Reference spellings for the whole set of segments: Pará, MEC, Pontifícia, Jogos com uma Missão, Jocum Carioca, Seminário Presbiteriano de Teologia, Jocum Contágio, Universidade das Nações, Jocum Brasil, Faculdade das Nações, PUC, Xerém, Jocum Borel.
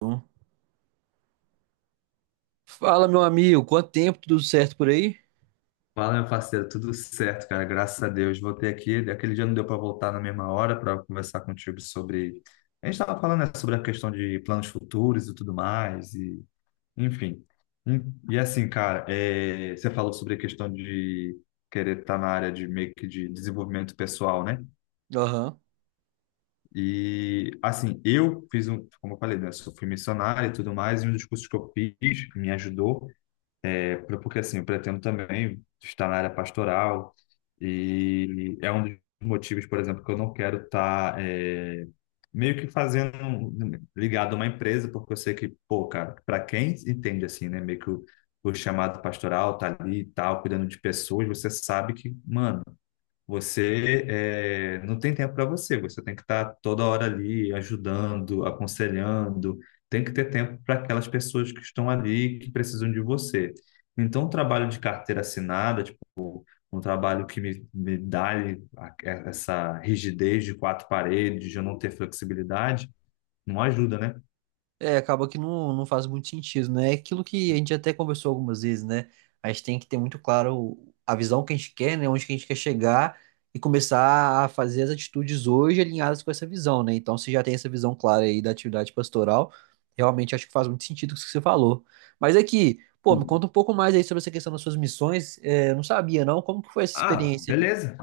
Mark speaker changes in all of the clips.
Speaker 1: Bom. Fala, meu amigo, quanto tempo, tudo certo por aí?
Speaker 2: Fala, meu parceiro, tudo certo, cara, graças a Deus. Voltei aqui. Aquele dia não deu para voltar na mesma hora para conversar contigo sobre. A gente estava falando, né, sobre a questão de planos futuros e tudo mais, e enfim. E assim, cara, você falou sobre a questão de querer estar na área de meio que de desenvolvimento pessoal, né?
Speaker 1: Aham.
Speaker 2: E assim, eu fiz um, como eu falei, né, fui missionário e tudo mais, e um dos cursos que eu fiz que me ajudou. Porque assim, eu pretendo também estar na área pastoral e é um dos motivos, por exemplo, que eu não quero estar meio que fazendo ligado a uma empresa, porque eu sei que, pô, cara, para quem entende assim, né, meio que o chamado pastoral tá ali e tal, cuidando de pessoas, você sabe que, mano, você não tem tempo para você, você tem que estar toda hora ali ajudando, aconselhando, tem que ter tempo para aquelas pessoas que estão ali, que precisam de você. Então, o trabalho de carteira assinada, tipo, um trabalho que me dá ali essa rigidez de quatro paredes, de eu não ter flexibilidade, não ajuda, né?
Speaker 1: É, acaba que não faz muito sentido, né? É aquilo que a gente até conversou algumas vezes, né? A gente tem que ter muito claro a visão que a gente quer, né? Onde que a gente quer chegar e começar a fazer as atitudes hoje alinhadas com essa visão, né? Então, se já tem essa visão clara aí da atividade pastoral, realmente acho que faz muito sentido isso que você falou. Mas aqui, pô, me conta um pouco mais aí sobre essa questão das suas missões. É, eu não sabia, não. Como que foi essa
Speaker 2: Ah,
Speaker 1: experiência aí?
Speaker 2: beleza.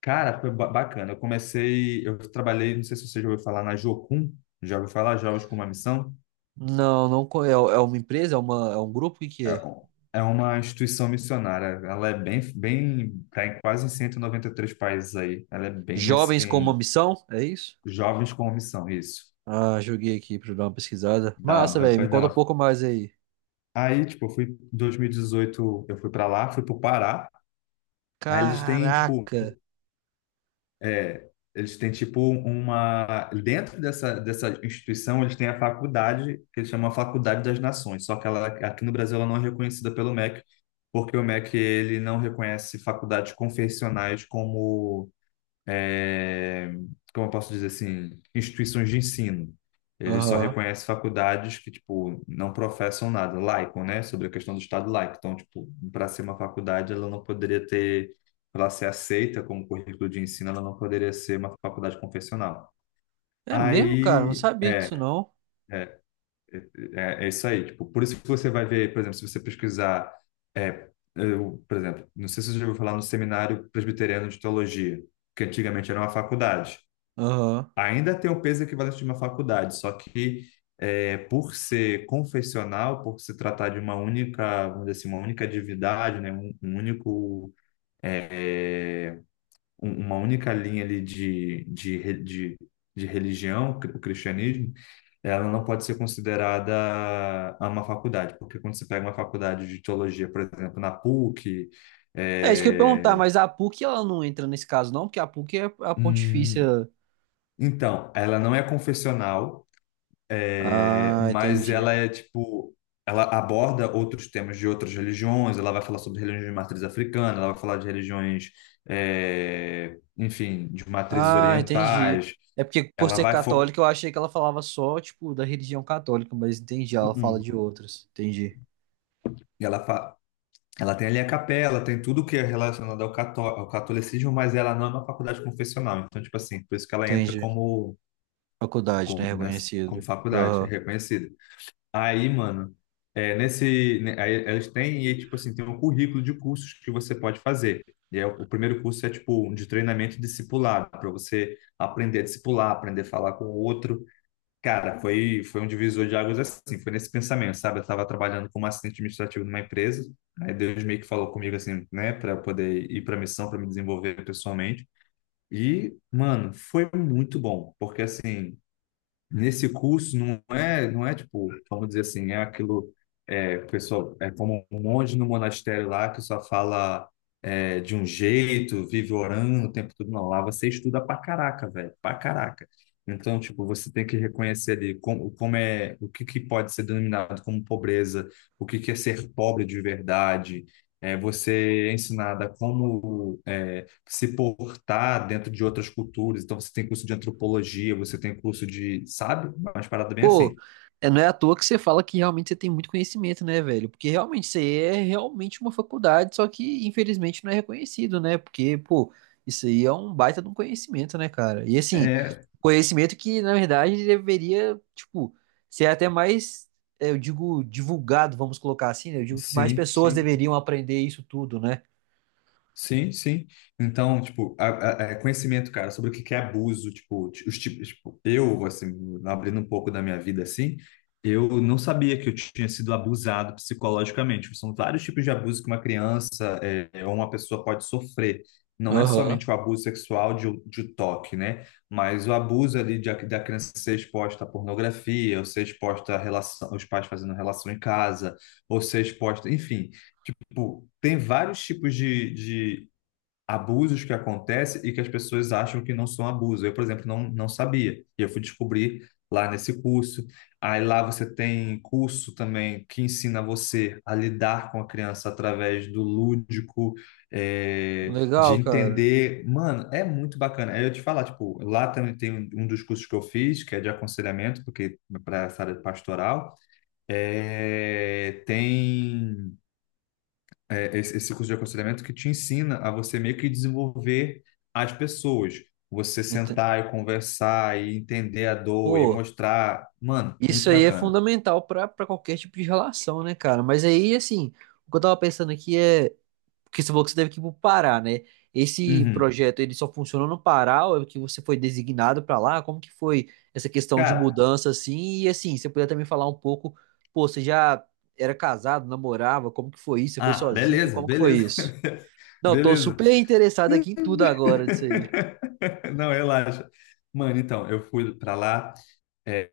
Speaker 2: Cara, foi bacana. Eu comecei, eu trabalhei, não sei se você já ouviu falar na Jocum, já ouviu falar Jogos com uma Missão?
Speaker 1: Não, não. É, é uma empresa? É um grupo? O que
Speaker 2: É
Speaker 1: é?
Speaker 2: um- É uma instituição missionária. Ela é bem, bem, tá em quase em 193 países aí. Ela é bem
Speaker 1: Jovens com uma
Speaker 2: assim,
Speaker 1: missão? É isso?
Speaker 2: jovens com missão, isso.
Speaker 1: Ah, joguei aqui pra dar uma pesquisada. Massa, velho. Me conta um
Speaker 2: Perdão.
Speaker 1: pouco mais aí.
Speaker 2: Aí, tipo, eu fui em 2018, eu fui para lá, fui pro Pará. Aí eles têm, tipo,
Speaker 1: Caraca.
Speaker 2: eles têm tipo uma dentro dessa instituição, eles têm a faculdade que eles chamam a Faculdade das Nações, só que ela aqui no Brasil ela não é reconhecida pelo MEC, porque o MEC ele não reconhece faculdades confessionais como é, como eu posso dizer assim, instituições de ensino. Eles só
Speaker 1: Aham.
Speaker 2: reconhecem faculdades que, tipo, não professam nada, laicam, né? Sobre a questão do Estado laico. Então, tipo, para ser uma faculdade, ela não poderia ter, para ela ser aceita como currículo de ensino, ela não poderia ser uma faculdade confessional.
Speaker 1: É mesmo, cara? Não
Speaker 2: Aí,
Speaker 1: sabia disso,
Speaker 2: é,
Speaker 1: não.
Speaker 2: É isso aí. Tipo, por isso que você vai ver, por exemplo, se você pesquisar, eu, por exemplo, não sei se você já ouviu falar no Seminário Presbiteriano de Teologia, que antigamente era uma faculdade.
Speaker 1: Aham.
Speaker 2: Ainda tem o peso equivalente de uma faculdade, só que por ser confessional, por se tratar de uma única, vamos dizer assim, uma única divindade, né, um único, é, uma única linha ali de religião, o cristianismo, ela não pode ser considerada uma faculdade, porque quando você pega uma faculdade de teologia, por exemplo, na PUC,
Speaker 1: É isso que eu ia perguntar,
Speaker 2: é,
Speaker 1: mas a PUC ela não entra nesse caso, não? Porque a PUC é a
Speaker 2: hum,
Speaker 1: Pontifícia.
Speaker 2: então, ela não é confessional.
Speaker 1: Ah,
Speaker 2: Mas ela
Speaker 1: entendi.
Speaker 2: é tipo, ela aborda outros temas de outras religiões, ela vai falar sobre religiões de matriz africana, ela vai falar de religiões, enfim, de matrizes
Speaker 1: Ah, entendi.
Speaker 2: orientais.
Speaker 1: É porque por
Speaker 2: ela
Speaker 1: ser
Speaker 2: vai fo...
Speaker 1: católica eu achei que ela falava só, tipo, da religião católica, mas entendi, ela fala
Speaker 2: Uhum.
Speaker 1: de outras. Entendi.
Speaker 2: E Ela, fa... Ela tem ali a capela, tem tudo que é relacionado ao, ao catolicismo, mas ela não é uma faculdade confessional, então, tipo assim, por isso que ela entra
Speaker 1: Entendi.
Speaker 2: como,
Speaker 1: Faculdade, né?
Speaker 2: como, né, como
Speaker 1: Reconhecido.
Speaker 2: faculdade, é
Speaker 1: Aham.
Speaker 2: reconhecida. Aí, mano, nesse, né, aí elas têm, e aí, tipo assim, tem um currículo de cursos que você pode fazer. E aí, o primeiro curso é, tipo, um de treinamento discipulado, para você aprender a discipular, aprender a falar com o outro. Cara, foi um divisor de águas assim, foi nesse pensamento, sabe? Eu estava trabalhando como assistente administrativo numa empresa, aí Deus meio que falou comigo, assim, né, para poder ir para missão, para me desenvolver pessoalmente. E, mano, foi muito bom, porque, assim, nesse curso não é tipo, vamos dizer assim, é aquilo, o pessoal, é como um monge no monastério lá que só fala de um jeito, vive orando o tempo todo. Não, lá você estuda pra caraca, velho, pra caraca. Então, tipo, você tem que reconhecer ali como, como é, o que que pode ser denominado como pobreza, o que que é ser pobre de verdade, você é ensinada como é, se portar dentro de outras culturas. Então, você tem curso de antropologia, você tem curso de, sabe? Umas paradas bem
Speaker 1: Pô,
Speaker 2: assim.
Speaker 1: é, não é à toa que você fala que realmente você tem muito conhecimento, né, velho? Porque realmente você é realmente uma faculdade, só que infelizmente não é reconhecido, né? Porque, pô, isso aí é um baita de um conhecimento, né, cara? E assim,
Speaker 2: É,
Speaker 1: conhecimento que, na verdade, deveria, tipo, ser até mais, é, eu digo, divulgado, vamos colocar assim, né? Eu digo que mais
Speaker 2: sim,
Speaker 1: pessoas
Speaker 2: sim.
Speaker 1: deveriam aprender isso tudo, né?
Speaker 2: Sim, sim. Então, tipo, conhecimento, cara, sobre o que que é abuso, tipo, os tipos, tipo, eu, assim, abrindo um pouco da minha vida, assim, eu não sabia que eu tinha sido abusado psicologicamente. São vários tipos de abuso que uma criança é, ou uma pessoa pode sofrer. Não é
Speaker 1: Aham.
Speaker 2: somente o abuso sexual de um toque, né? Mas o abuso ali de, da criança ser exposta à pornografia, ou ser exposta a relação, os pais fazendo relação em casa, ou ser exposta, enfim, tipo, tem vários tipos de abusos que acontecem e que as pessoas acham que não são abuso. Eu, por exemplo, não sabia. E eu fui descobrir lá nesse curso. Aí lá você tem curso também que ensina você a lidar com a criança através do lúdico, de
Speaker 1: Legal, cara.
Speaker 2: entender. Mano, é muito bacana. Aí eu te falar, tipo, lá também tem um dos cursos que eu fiz, que é de aconselhamento, porque para essa área pastoral, tem esse curso de aconselhamento que te ensina a você meio que desenvolver as pessoas. Você
Speaker 1: Ente-
Speaker 2: sentar e conversar e entender a dor e
Speaker 1: Pô.
Speaker 2: mostrar. Mano,
Speaker 1: Isso
Speaker 2: muito
Speaker 1: aí é
Speaker 2: bacana.
Speaker 1: fundamental para qualquer tipo de relação, né, cara? Mas aí, assim, o que eu tava pensando aqui é, porque você falou que você deve ir pro Pará, né? Esse
Speaker 2: Uhum.
Speaker 1: projeto, ele só funcionou no Pará ou é que você foi designado para lá? Como que foi essa questão de
Speaker 2: Cara,
Speaker 1: mudança, assim? E, assim, você podia também falar um pouco, pô, você já era casado, namorava, como que foi isso? Você foi
Speaker 2: ah,
Speaker 1: sozinho?
Speaker 2: beleza,
Speaker 1: Como que foi
Speaker 2: beleza,
Speaker 1: isso? Não, tô
Speaker 2: beleza.
Speaker 1: super interessado aqui em tudo agora disso aí.
Speaker 2: Não, relaxa. Mano, então, eu fui pra lá. É,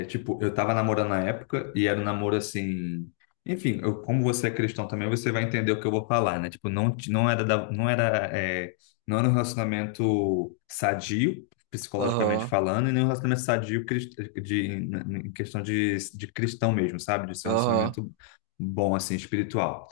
Speaker 2: tipo, eu tava namorando na época e era um namoro assim. Enfim, como você é cristão também, você vai entender o que eu vou falar, né? Tipo, não, não era, não era, não era um relacionamento sadio, psicologicamente
Speaker 1: Aham,
Speaker 2: falando, e nem um relacionamento sadio de, em questão de cristão mesmo, sabe? De ser um
Speaker 1: aham.
Speaker 2: relacionamento bom, assim, espiritual.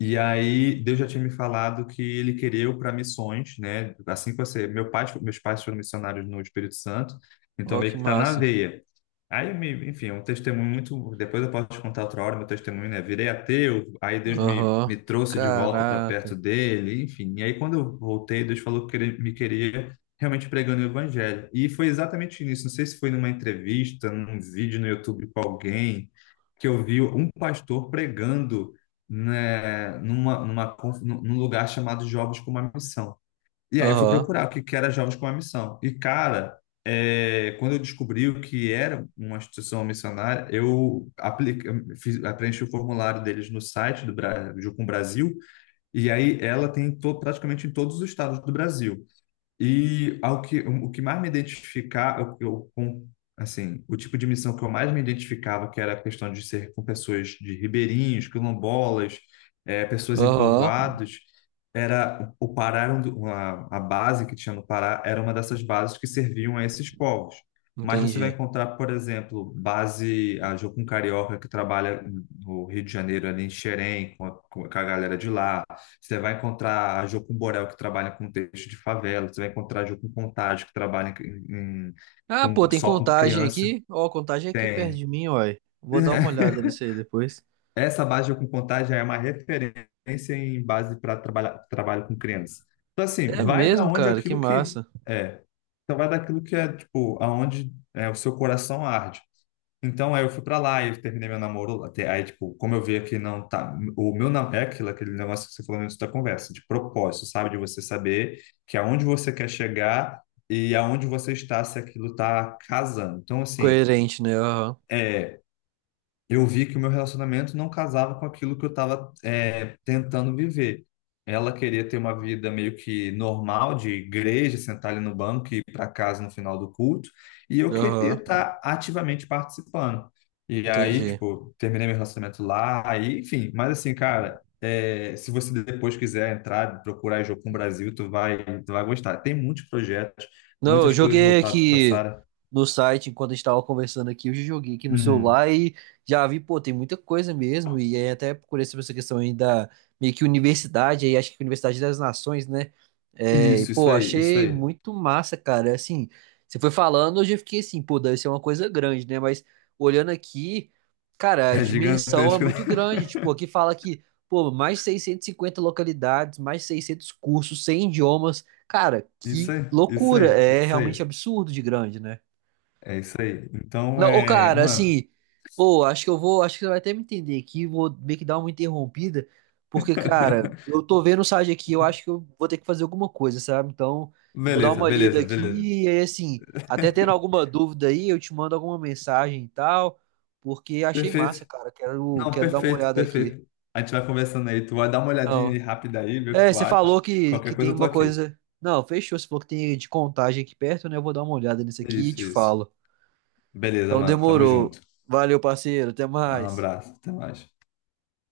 Speaker 2: E aí, Deus já tinha me falado que ele queria eu para missões, né? Assim que você. Meus pais foram missionários no Espírito Santo, então
Speaker 1: Ó, que
Speaker 2: meio que tá na
Speaker 1: massa.
Speaker 2: veia. Enfim, é um testemunho muito. Depois eu posso te contar outra hora meu testemunho, né? Virei ateu, aí Deus
Speaker 1: Aham.
Speaker 2: me trouxe de volta para perto
Speaker 1: Caraca.
Speaker 2: dele, enfim. E aí, quando eu voltei, Deus falou que ele me queria realmente pregando o evangelho. E foi exatamente nisso. Não sei se foi numa entrevista, num vídeo no YouTube com alguém, que eu vi um pastor pregando, né, numa, numa, conf- num num lugar chamado Jovens com uma Missão. E aí eu fui
Speaker 1: Aham.
Speaker 2: procurar o que que era Jovens com uma Missão. E, cara, quando eu descobri o que era uma instituição missionária, eu apliquei, fiz, preenchi o formulário deles no site do Jucum Brasil, e aí ela tem em praticamente em todos os estados do Brasil. E ao que, o que mais me identificar, com, assim, o tipo de missão que eu mais me identificava, que era a questão de ser com pessoas de ribeirinhos, quilombolas, pessoas em
Speaker 1: Aham,
Speaker 2: povoados, era o Pará, era um do- uma- a, base que tinha no Pará era uma dessas bases que serviam a esses povos. Mas você vai
Speaker 1: entendi.
Speaker 2: encontrar, por exemplo, base, a Jocum Carioca, que trabalha no Rio de Janeiro, ali em Xerém, com com a galera de lá, você vai encontrar a Jo com Borel, que trabalha com texto de favela. Você vai encontrar a Jo com Contágio, que trabalha
Speaker 1: Ah, pô,
Speaker 2: com,
Speaker 1: tem
Speaker 2: só com
Speaker 1: contagem
Speaker 2: criança.
Speaker 1: aqui. Ó, a contagem é aqui perto
Speaker 2: Tem.
Speaker 1: de mim, uai. Vou dar uma olhada nisso aí depois.
Speaker 2: Essa base de Jo com Contágio é uma referência em base para trabalhar trabalho com criança. Então, assim,
Speaker 1: É
Speaker 2: vai da
Speaker 1: mesmo,
Speaker 2: onde
Speaker 1: cara, que
Speaker 2: aquilo que
Speaker 1: massa.
Speaker 2: é. Então, vai daquilo que é, tipo, aonde é, o seu coração arde. Então, aí eu fui pra lá, e eu terminei meu namoro lá. Aí, tipo, como eu via que não tá. O meu namoro é aquilo, aquele negócio que você falou no início da conversa, de propósito, sabe? De você saber que aonde você quer chegar e aonde você está, se aquilo tá casando. Então, assim.
Speaker 1: Coerente, né? Aham,
Speaker 2: é eu vi que o meu relacionamento não casava com aquilo que eu estava tentando viver. Ela queria ter uma vida meio que normal, de igreja, sentar ali no banco e ir para casa no final do culto, e eu queria
Speaker 1: aham,
Speaker 2: estar ativamente participando. E aí,
Speaker 1: entendi.
Speaker 2: tipo, terminei meu relacionamento lá, aí, enfim, mas assim, cara, se você depois quiser entrar, procurar Jocum Brasil, tu vai gostar. Tem muitos projetos,
Speaker 1: Não, eu
Speaker 2: muitas coisas
Speaker 1: joguei
Speaker 2: voltadas para
Speaker 1: aqui
Speaker 2: Sara.
Speaker 1: no site enquanto a gente tava conversando aqui, eu já joguei aqui no
Speaker 2: Uhum.
Speaker 1: celular e já vi, pô, tem muita coisa mesmo. E aí até procurei sobre essa questão aí da meio que universidade, aí acho que Universidade das Nações, né? É, e,
Speaker 2: Isso
Speaker 1: pô,
Speaker 2: aí, isso
Speaker 1: achei
Speaker 2: aí.
Speaker 1: muito massa, cara. Assim, você foi falando, eu já fiquei assim, pô, deve ser uma coisa grande, né? Mas olhando aqui, cara, a
Speaker 2: É
Speaker 1: dimensão é
Speaker 2: gigantesco, né?
Speaker 1: muito grande. Tipo, aqui fala que, pô, mais de 650 localidades, mais de 600 cursos, 100 idiomas. Cara,
Speaker 2: Isso
Speaker 1: que
Speaker 2: aí, isso
Speaker 1: loucura.
Speaker 2: aí,
Speaker 1: É
Speaker 2: isso
Speaker 1: realmente
Speaker 2: aí.
Speaker 1: absurdo de grande, né?
Speaker 2: É isso aí. Então,
Speaker 1: Não, ô, cara,
Speaker 2: mano,
Speaker 1: assim, ô, acho que eu vou, acho que você vai até me entender aqui, vou meio que dar uma interrompida, porque, cara, eu tô vendo o site aqui, eu acho que eu vou ter que fazer alguma coisa, sabe? Então, eu vou dar
Speaker 2: beleza,
Speaker 1: uma lida
Speaker 2: beleza, beleza.
Speaker 1: aqui, e aí, assim, até tendo alguma dúvida aí, eu te mando alguma mensagem e tal, porque achei massa,
Speaker 2: Perfeito.
Speaker 1: cara, quero,
Speaker 2: Não,
Speaker 1: quero dar uma
Speaker 2: perfeito,
Speaker 1: olhada aqui.
Speaker 2: perfeito. A gente vai conversando aí. Tu vai dar uma olhadinha
Speaker 1: Não.
Speaker 2: aí rápida aí, ver o que
Speaker 1: É,
Speaker 2: tu
Speaker 1: você
Speaker 2: acha.
Speaker 1: falou que
Speaker 2: Qualquer
Speaker 1: tem
Speaker 2: coisa eu tô
Speaker 1: uma
Speaker 2: aqui.
Speaker 1: coisa. Não, fechou. Você falou que tem de contagem aqui perto, né? Eu vou dar uma olhada nisso aqui e
Speaker 2: Isso,
Speaker 1: te
Speaker 2: isso.
Speaker 1: falo.
Speaker 2: Beleza,
Speaker 1: Então
Speaker 2: mano. Tamo
Speaker 1: demorou.
Speaker 2: junto.
Speaker 1: Valeu, parceiro. Até
Speaker 2: Um
Speaker 1: mais.
Speaker 2: abraço. Até mais.